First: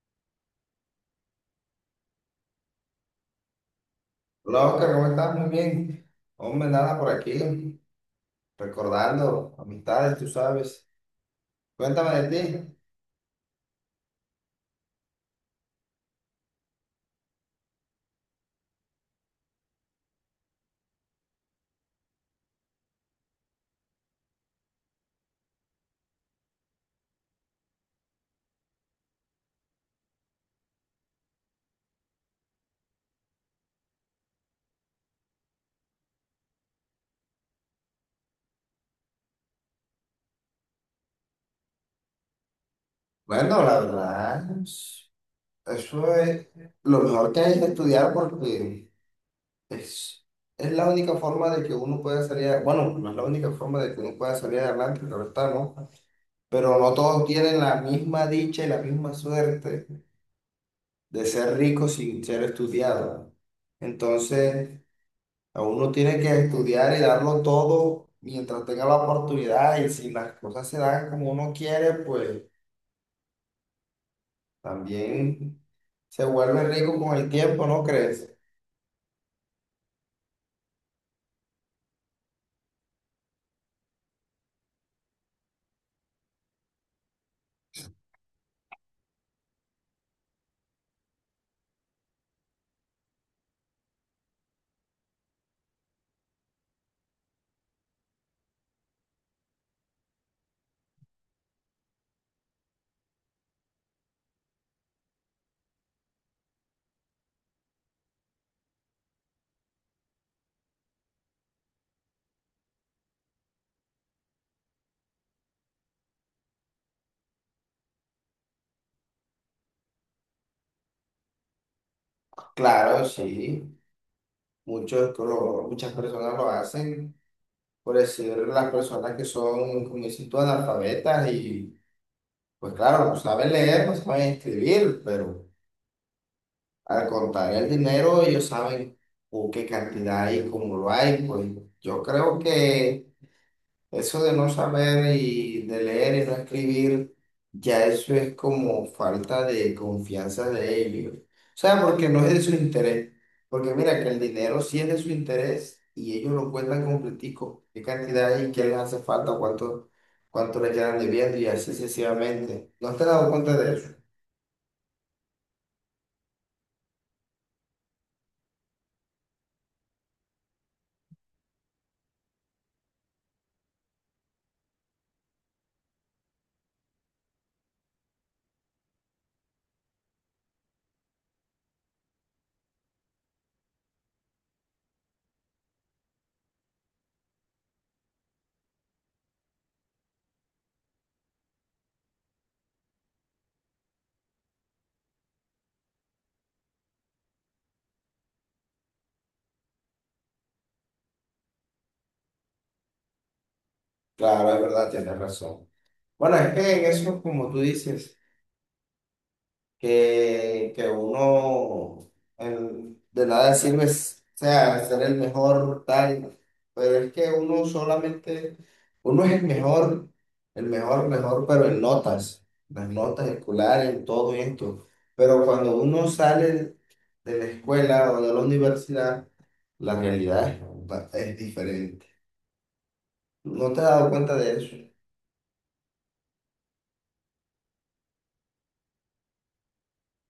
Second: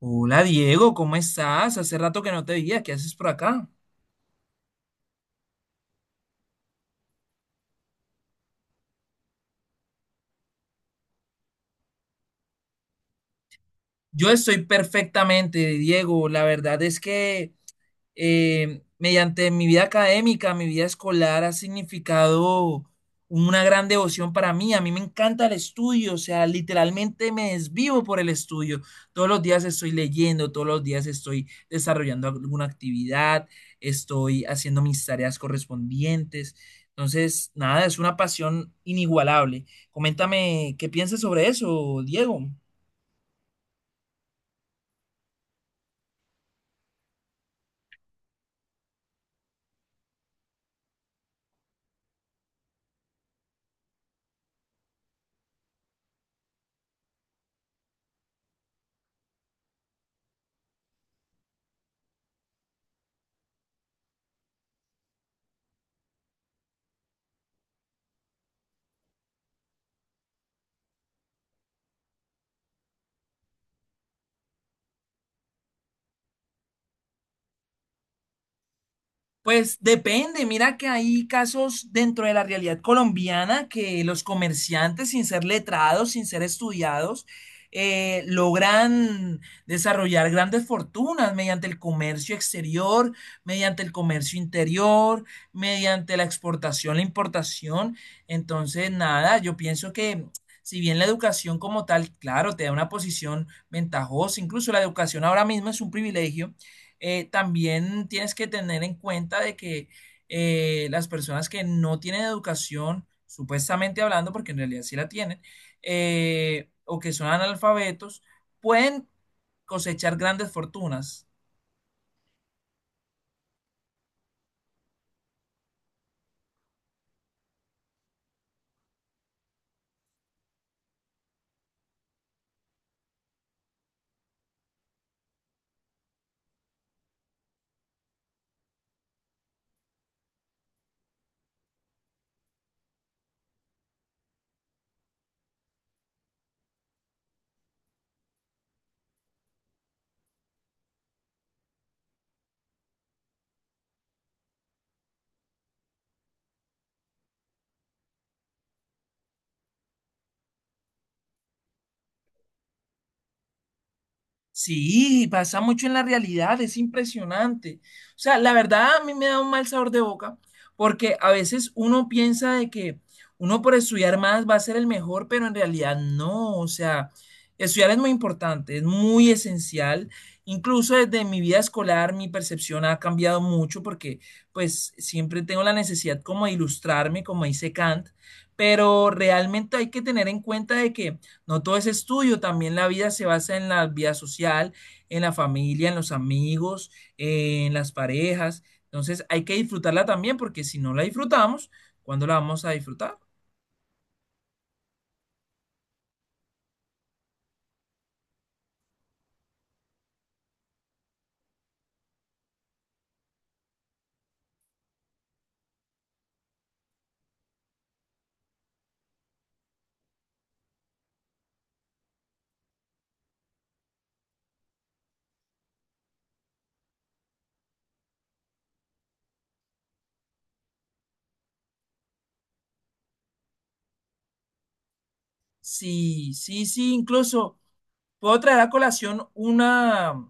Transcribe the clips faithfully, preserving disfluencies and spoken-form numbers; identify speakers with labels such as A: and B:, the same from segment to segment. A: Hola, Diego, ¿cómo estás? Hace rato que no te veía, ¿qué haces por acá?
B: Hola Oscar, ¿cómo estás? Muy bien. Hombre, nada por aquí, recordando amistades, tú sabes. Cuéntame de ti.
A: Yo estoy perfectamente, Diego. La verdad es que eh, mediante mi vida académica, mi vida escolar, ha significado una gran devoción para mí. A mí me encanta el estudio, o sea, literalmente me desvivo por el estudio. Todos los días estoy leyendo, todos los días estoy desarrollando alguna actividad, estoy haciendo mis tareas correspondientes. Entonces, nada, es una pasión inigualable. Coméntame qué piensas sobre eso, Diego.
B: Bueno, la verdad, es- eso es lo mejor que hay es estudiar porque es, es la única forma de que uno pueda salir, a- bueno, no es la única forma de que uno pueda salir adelante, claro está, ¿no? Pero no todos tienen la misma dicha y la misma suerte de ser ricos sin ser estudiados. Entonces a uno tiene que estudiar y darlo todo mientras tenga la oportunidad y si las cosas se dan como uno quiere, pues también se vuelve rico con el tiempo, ¿no crees?
A: Pues depende, mira que hay casos dentro de la realidad colombiana que los comerciantes, sin ser letrados, sin ser estudiados, eh, logran desarrollar grandes fortunas mediante el comercio exterior, mediante el comercio interior, mediante la exportación, la importación. Entonces, nada, yo pienso que si bien la educación como tal, claro, te da una posición ventajosa, incluso la educación ahora mismo es un privilegio. Eh, también tienes que tener en cuenta de que eh, las personas que no tienen educación, supuestamente hablando, porque en realidad sí la tienen, eh, o que son analfabetos, pueden cosechar grandes fortunas.
B: Claro, sí, muchos, lo- muchas personas lo hacen, por decir las personas que son, como dices tú, analfabetas y pues claro, no saben leer, no saben escribir, pero al contar el dinero ellos saben o qué cantidad hay, cómo lo hay, pues yo creo que eso de no saber y de leer y no escribir, ya eso es como falta de confianza de ellos. O sea, porque no es de su interés. Porque mira que el dinero sí es de su interés y ellos lo cuentan completico. ¿Qué cantidad y qué les hace falta? ¿Cuánto, cuánto le quedan debiendo? Y así sucesivamente. ¿No te has dado cuenta de eso?
A: Sí, pasa mucho en la realidad, es impresionante. O sea, la verdad a mí me da un mal sabor de boca porque a veces uno piensa de que uno por estudiar más va a ser el mejor, pero en realidad no. O sea, estudiar es muy importante, es muy esencial. Incluso desde mi vida escolar mi percepción ha cambiado mucho porque pues siempre tengo la necesidad como de ilustrarme, como dice Kant, pero realmente hay que tener en cuenta de que no todo es estudio, también la vida se basa en la vida social, en la familia, en los amigos, en las parejas. Entonces hay que disfrutarla también porque si no la disfrutamos, ¿cuándo la vamos a disfrutar?
B: Claro, es verdad, tienes razón. Bueno, es que en eso, como tú dices, que, que uno, el- de nada sirve, s- o sea, ser el mejor, tal, pero es que uno solamente, uno es el mejor, el mejor, mejor, pero en notas, las notas escolares, en todo esto, pero cuando uno sale de la escuela o de la universidad, la realidad es, ba- es diferente. ¿No te has dado cuenta de eso?
A: Sí, sí, sí, incluso puedo traer a colación una,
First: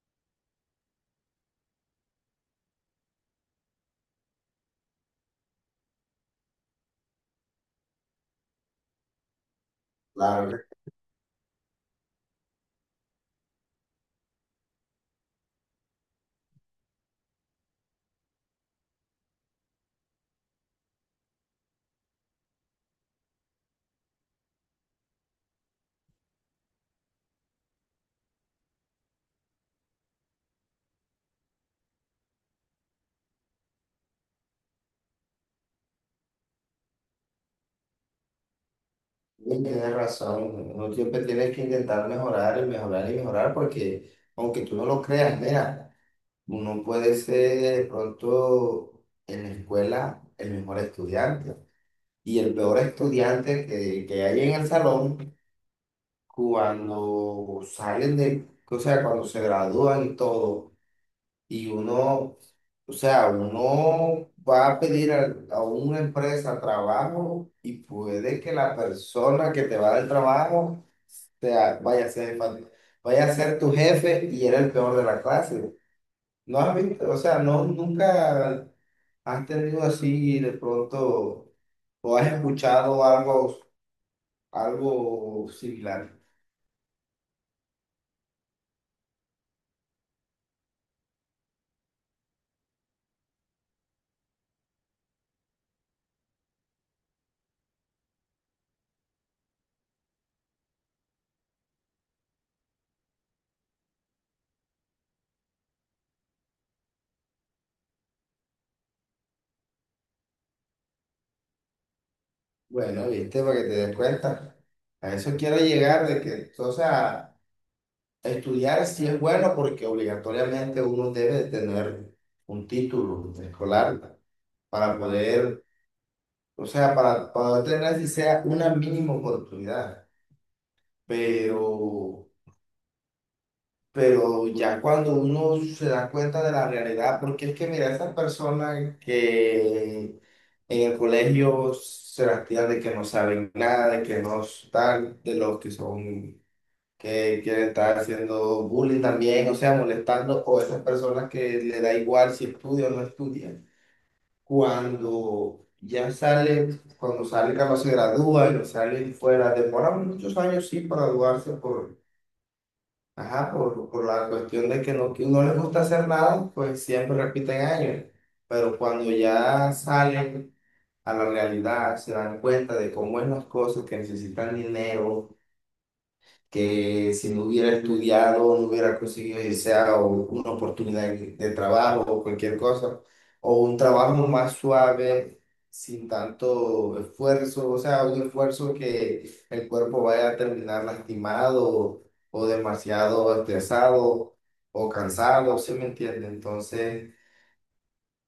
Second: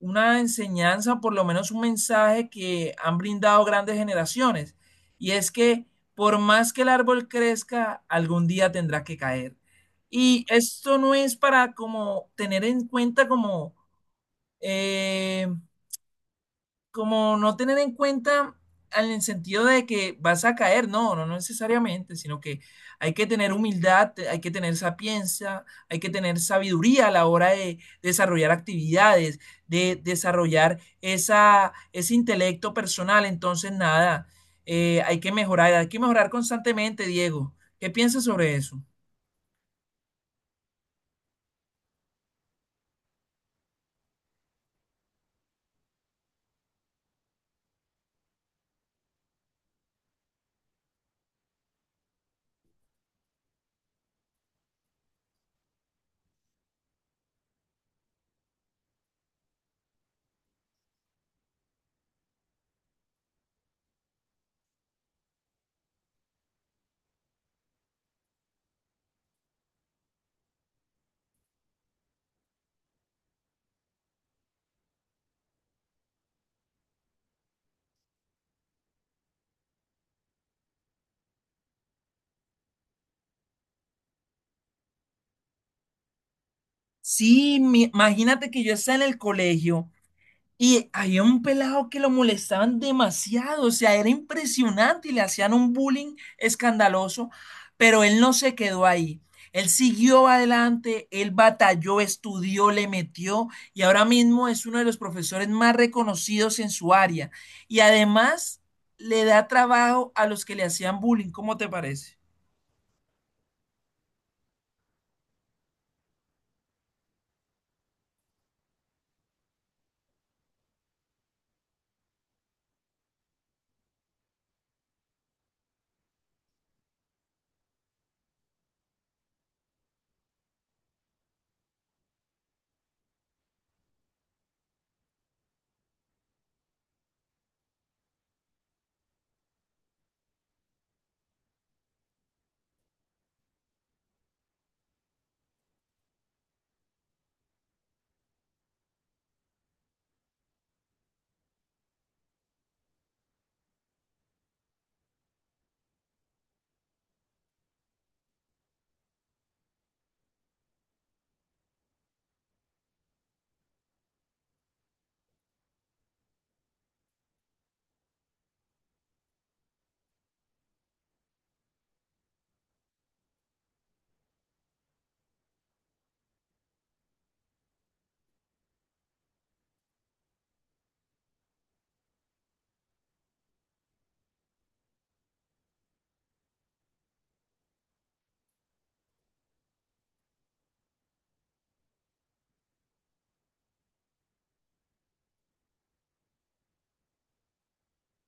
A: una enseñanza, por lo menos un mensaje que han brindado grandes generaciones. Y es que por más que el árbol crezca, algún día tendrá que caer. Y
B: Claro.
A: esto no es para como tener en cuenta como eh, como no tener en cuenta en el sentido de que vas a caer, no, no, no necesariamente, sino que hay que tener humildad, te- hay que tener sapiencia, hay que tener sabiduría a la hora de desarrollar actividades, de desarrollar esa, ese intelecto personal. Entonces, nada, eh, hay que mejorar, hay que mejorar constantemente, Diego. ¿Qué piensas sobre eso?
B: Sí, tienes razón, uno siempre tiene que intentar mejorar y mejorar y mejorar porque aunque tú no lo creas, mira, uno puede ser de pronto en la escuela el mejor estudiante y el peor estudiante que, que hay en el salón cuando salen de, o sea, cuando se gradúan y todo, y uno, o sea, uno va a pedir a, a una empresa trabajo y puede que la persona que te va a dar el trabajo sea, vaya a ser, fan- vaya a ser tu jefe y era el peor de la clase. No has visto, o sea, no, nunca has tenido así de pronto o has escuchado algo, algo similar.
A: Sí, mi- imagínate que yo estaba en el colegio y había un pelado que lo molestaban demasiado, o sea, era impresionante y le hacían un bullying escandaloso, pero él no se quedó ahí. Él siguió adelante, él batalló, estudió, le metió y ahora mismo es uno de los profesores más reconocidos en su área. Y además le da trabajo a los que le hacían bullying, ¿cómo te parece?
B: Bueno, viste, para que te des cuenta. A eso quiero llegar de que, o sea, estudiar sí es bueno porque obligatoriamente uno debe de tener un título escolar para poder, o sea, para, para poder tener si sea una mínima oportunidad. pero, pero ya cuando uno se da cuenta de la realidad, porque es que mira, esas personas que en el colegio se las tiran de que no saben nada, de que no están, de los que son, que quieren estar haciendo bullying también, o sea, molestando, o esas personas que le da igual si estudia o no estudia, cuando ya salen, cuando salen, capaz se gradúan, salen fuera, demoran muchos años, sí, para graduarse por, ajá, por, por la cuestión de que no, que no les gusta hacer nada, pues siempre repiten años. Pero cuando ya salen a la realidad, se dan cuenta de cómo es las cosas, que necesitan dinero, que si no hubiera estudiado, no hubiera conseguido, ya sea o una oportunidad de trabajo o cualquier cosa, o un trabajo más suave, sin tanto esfuerzo, o sea, un esfuerzo que el cuerpo vaya a terminar lastimado o demasiado estresado o cansado, ¿sí me entiende? Entonces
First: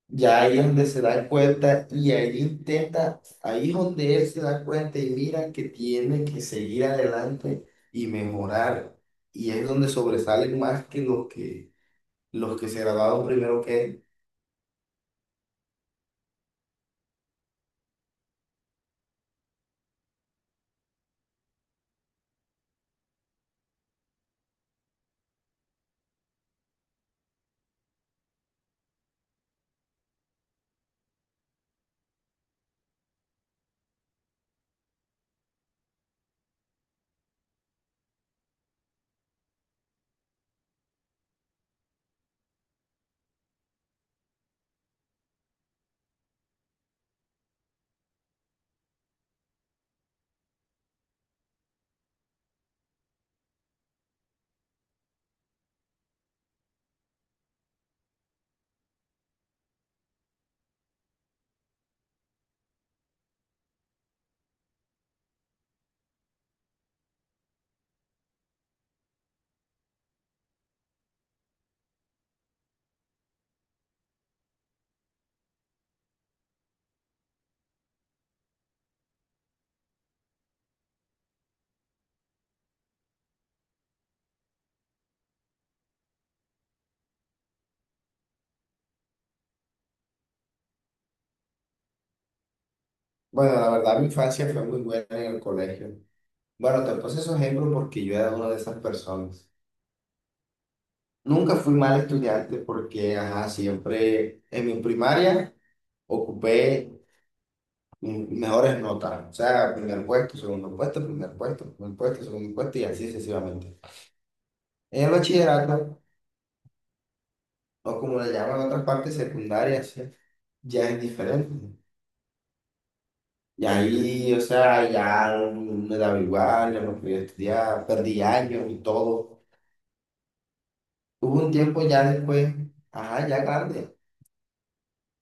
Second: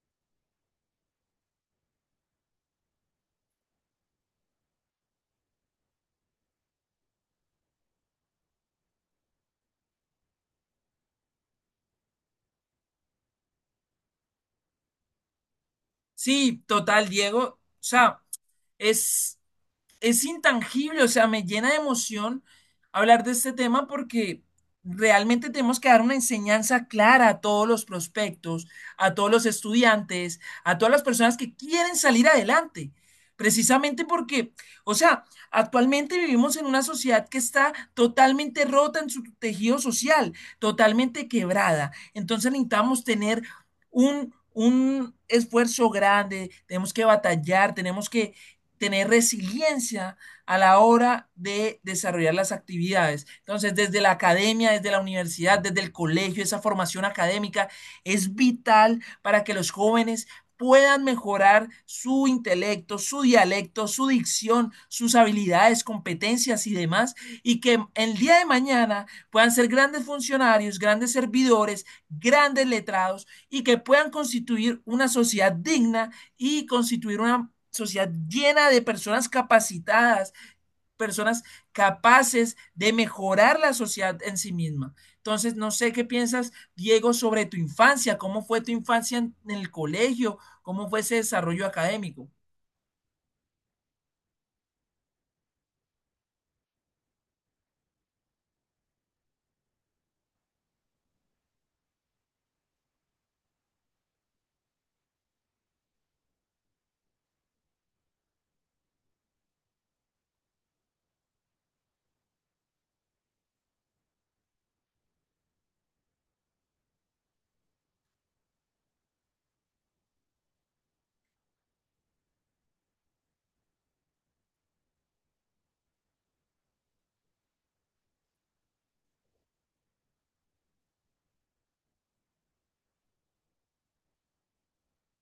B: ya ahí es donde se da cuenta y ahí intenta, ahí es donde él se da cuenta y mira que tiene que seguir adelante y mejorar. Y es donde sobresalen más que los que, los que se graduaron primero que él.
A: Sí, total, Diego. O sea, es es intangible, o sea, me llena de emoción hablar de este tema porque realmente tenemos que dar una enseñanza clara a todos los prospectos, a todos los estudiantes, a todas las personas que quieren salir adelante. Precisamente porque, o sea, actualmente vivimos en una sociedad que está totalmente rota en su tejido social, totalmente quebrada. Entonces necesitamos tener un, un esfuerzo grande, tenemos que batallar, tenemos que tener resiliencia a la hora de desarrollar las actividades. Entonces, desde la academia, desde la universidad, desde el colegio, esa formación académica es vital para que los jóvenes puedan mejorar su intelecto, su dialecto, su dicción, sus habilidades, competencias y demás, y que el día de mañana puedan ser grandes funcionarios, grandes servidores, grandes letrados, y que puedan constituir una sociedad digna y constituir una sociedad llena de personas capacitadas, personas capaces de mejorar la sociedad en sí misma. Entonces, no sé qué piensas, Diego, sobre tu infancia, cómo fue tu infancia en el colegio, cómo fue ese desarrollo académico.
B: Bueno, la verdad mi infancia fue muy buena en el colegio. Bueno, te puse esos ejemplos porque yo era una de esas personas. Nunca fui mal estudiante porque, ajá, siempre en mi primaria ocupé mm, mejores notas, o sea, primer puesto, segundo puesto, primer puesto, primer puesto, segundo puesto y así sucesivamente. En el bachillerato, o como le llaman en otras partes secundarias, ¿sí? Ya es diferente. Y ahí, o sea, ya no me daba igual, ya no podía estudiar, perdí años y todo. Hubo un tiempo ya después, ajá, ya grande,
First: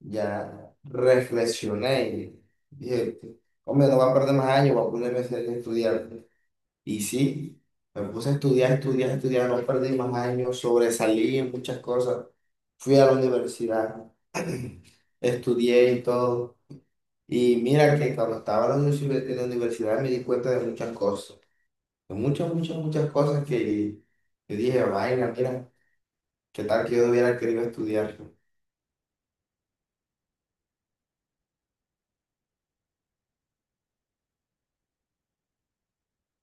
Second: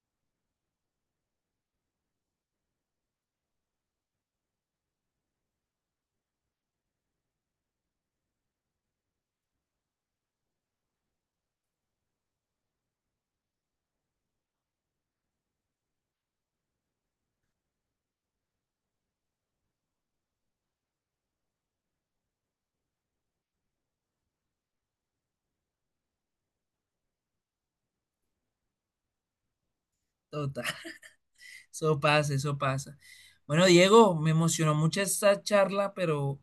B: ya reflexioné y dije, hombre, no voy a perder más años, voy a ponerme a hacer- a estudiar. Y sí, me puse a estudiar, estudiar, estudiar, no perdí más años, sobresalí en muchas cosas. Fui a la universidad, estudié y todo. Y mira que cuando estaba en la universi- en la universidad me di cuenta de muchas cosas, de muchas, muchas, muchas cosas que yo dije, vaina, mira, qué tal que yo hubiera querido estudiar.
A: Total, eso pasa, eso pasa. Bueno, Diego, me emocionó mucho esta charla, pero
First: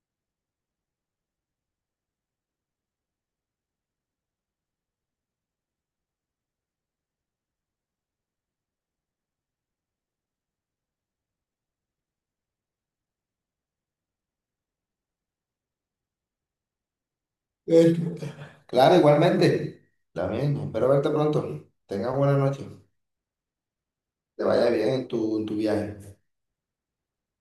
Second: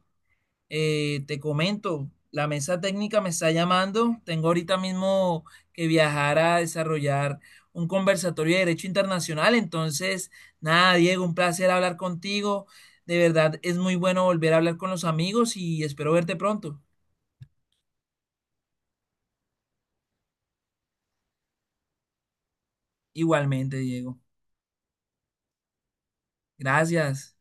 A: Eh, te comento, la mesa técnica me está llamando. Tengo ahorita mismo que viajar a desarrollar un conversatorio de Derecho Internacional. Entonces, nada, Diego, un placer hablar contigo. De verdad, es muy bueno volver a hablar con los amigos y espero verte pronto.
B: Esto. Claro, igualmente. También, espero verte pronto. Tengas buena noche.
A: Igualmente, Diego.
B: Te vaya bien en tu, en tu viaje.
A: Gracias.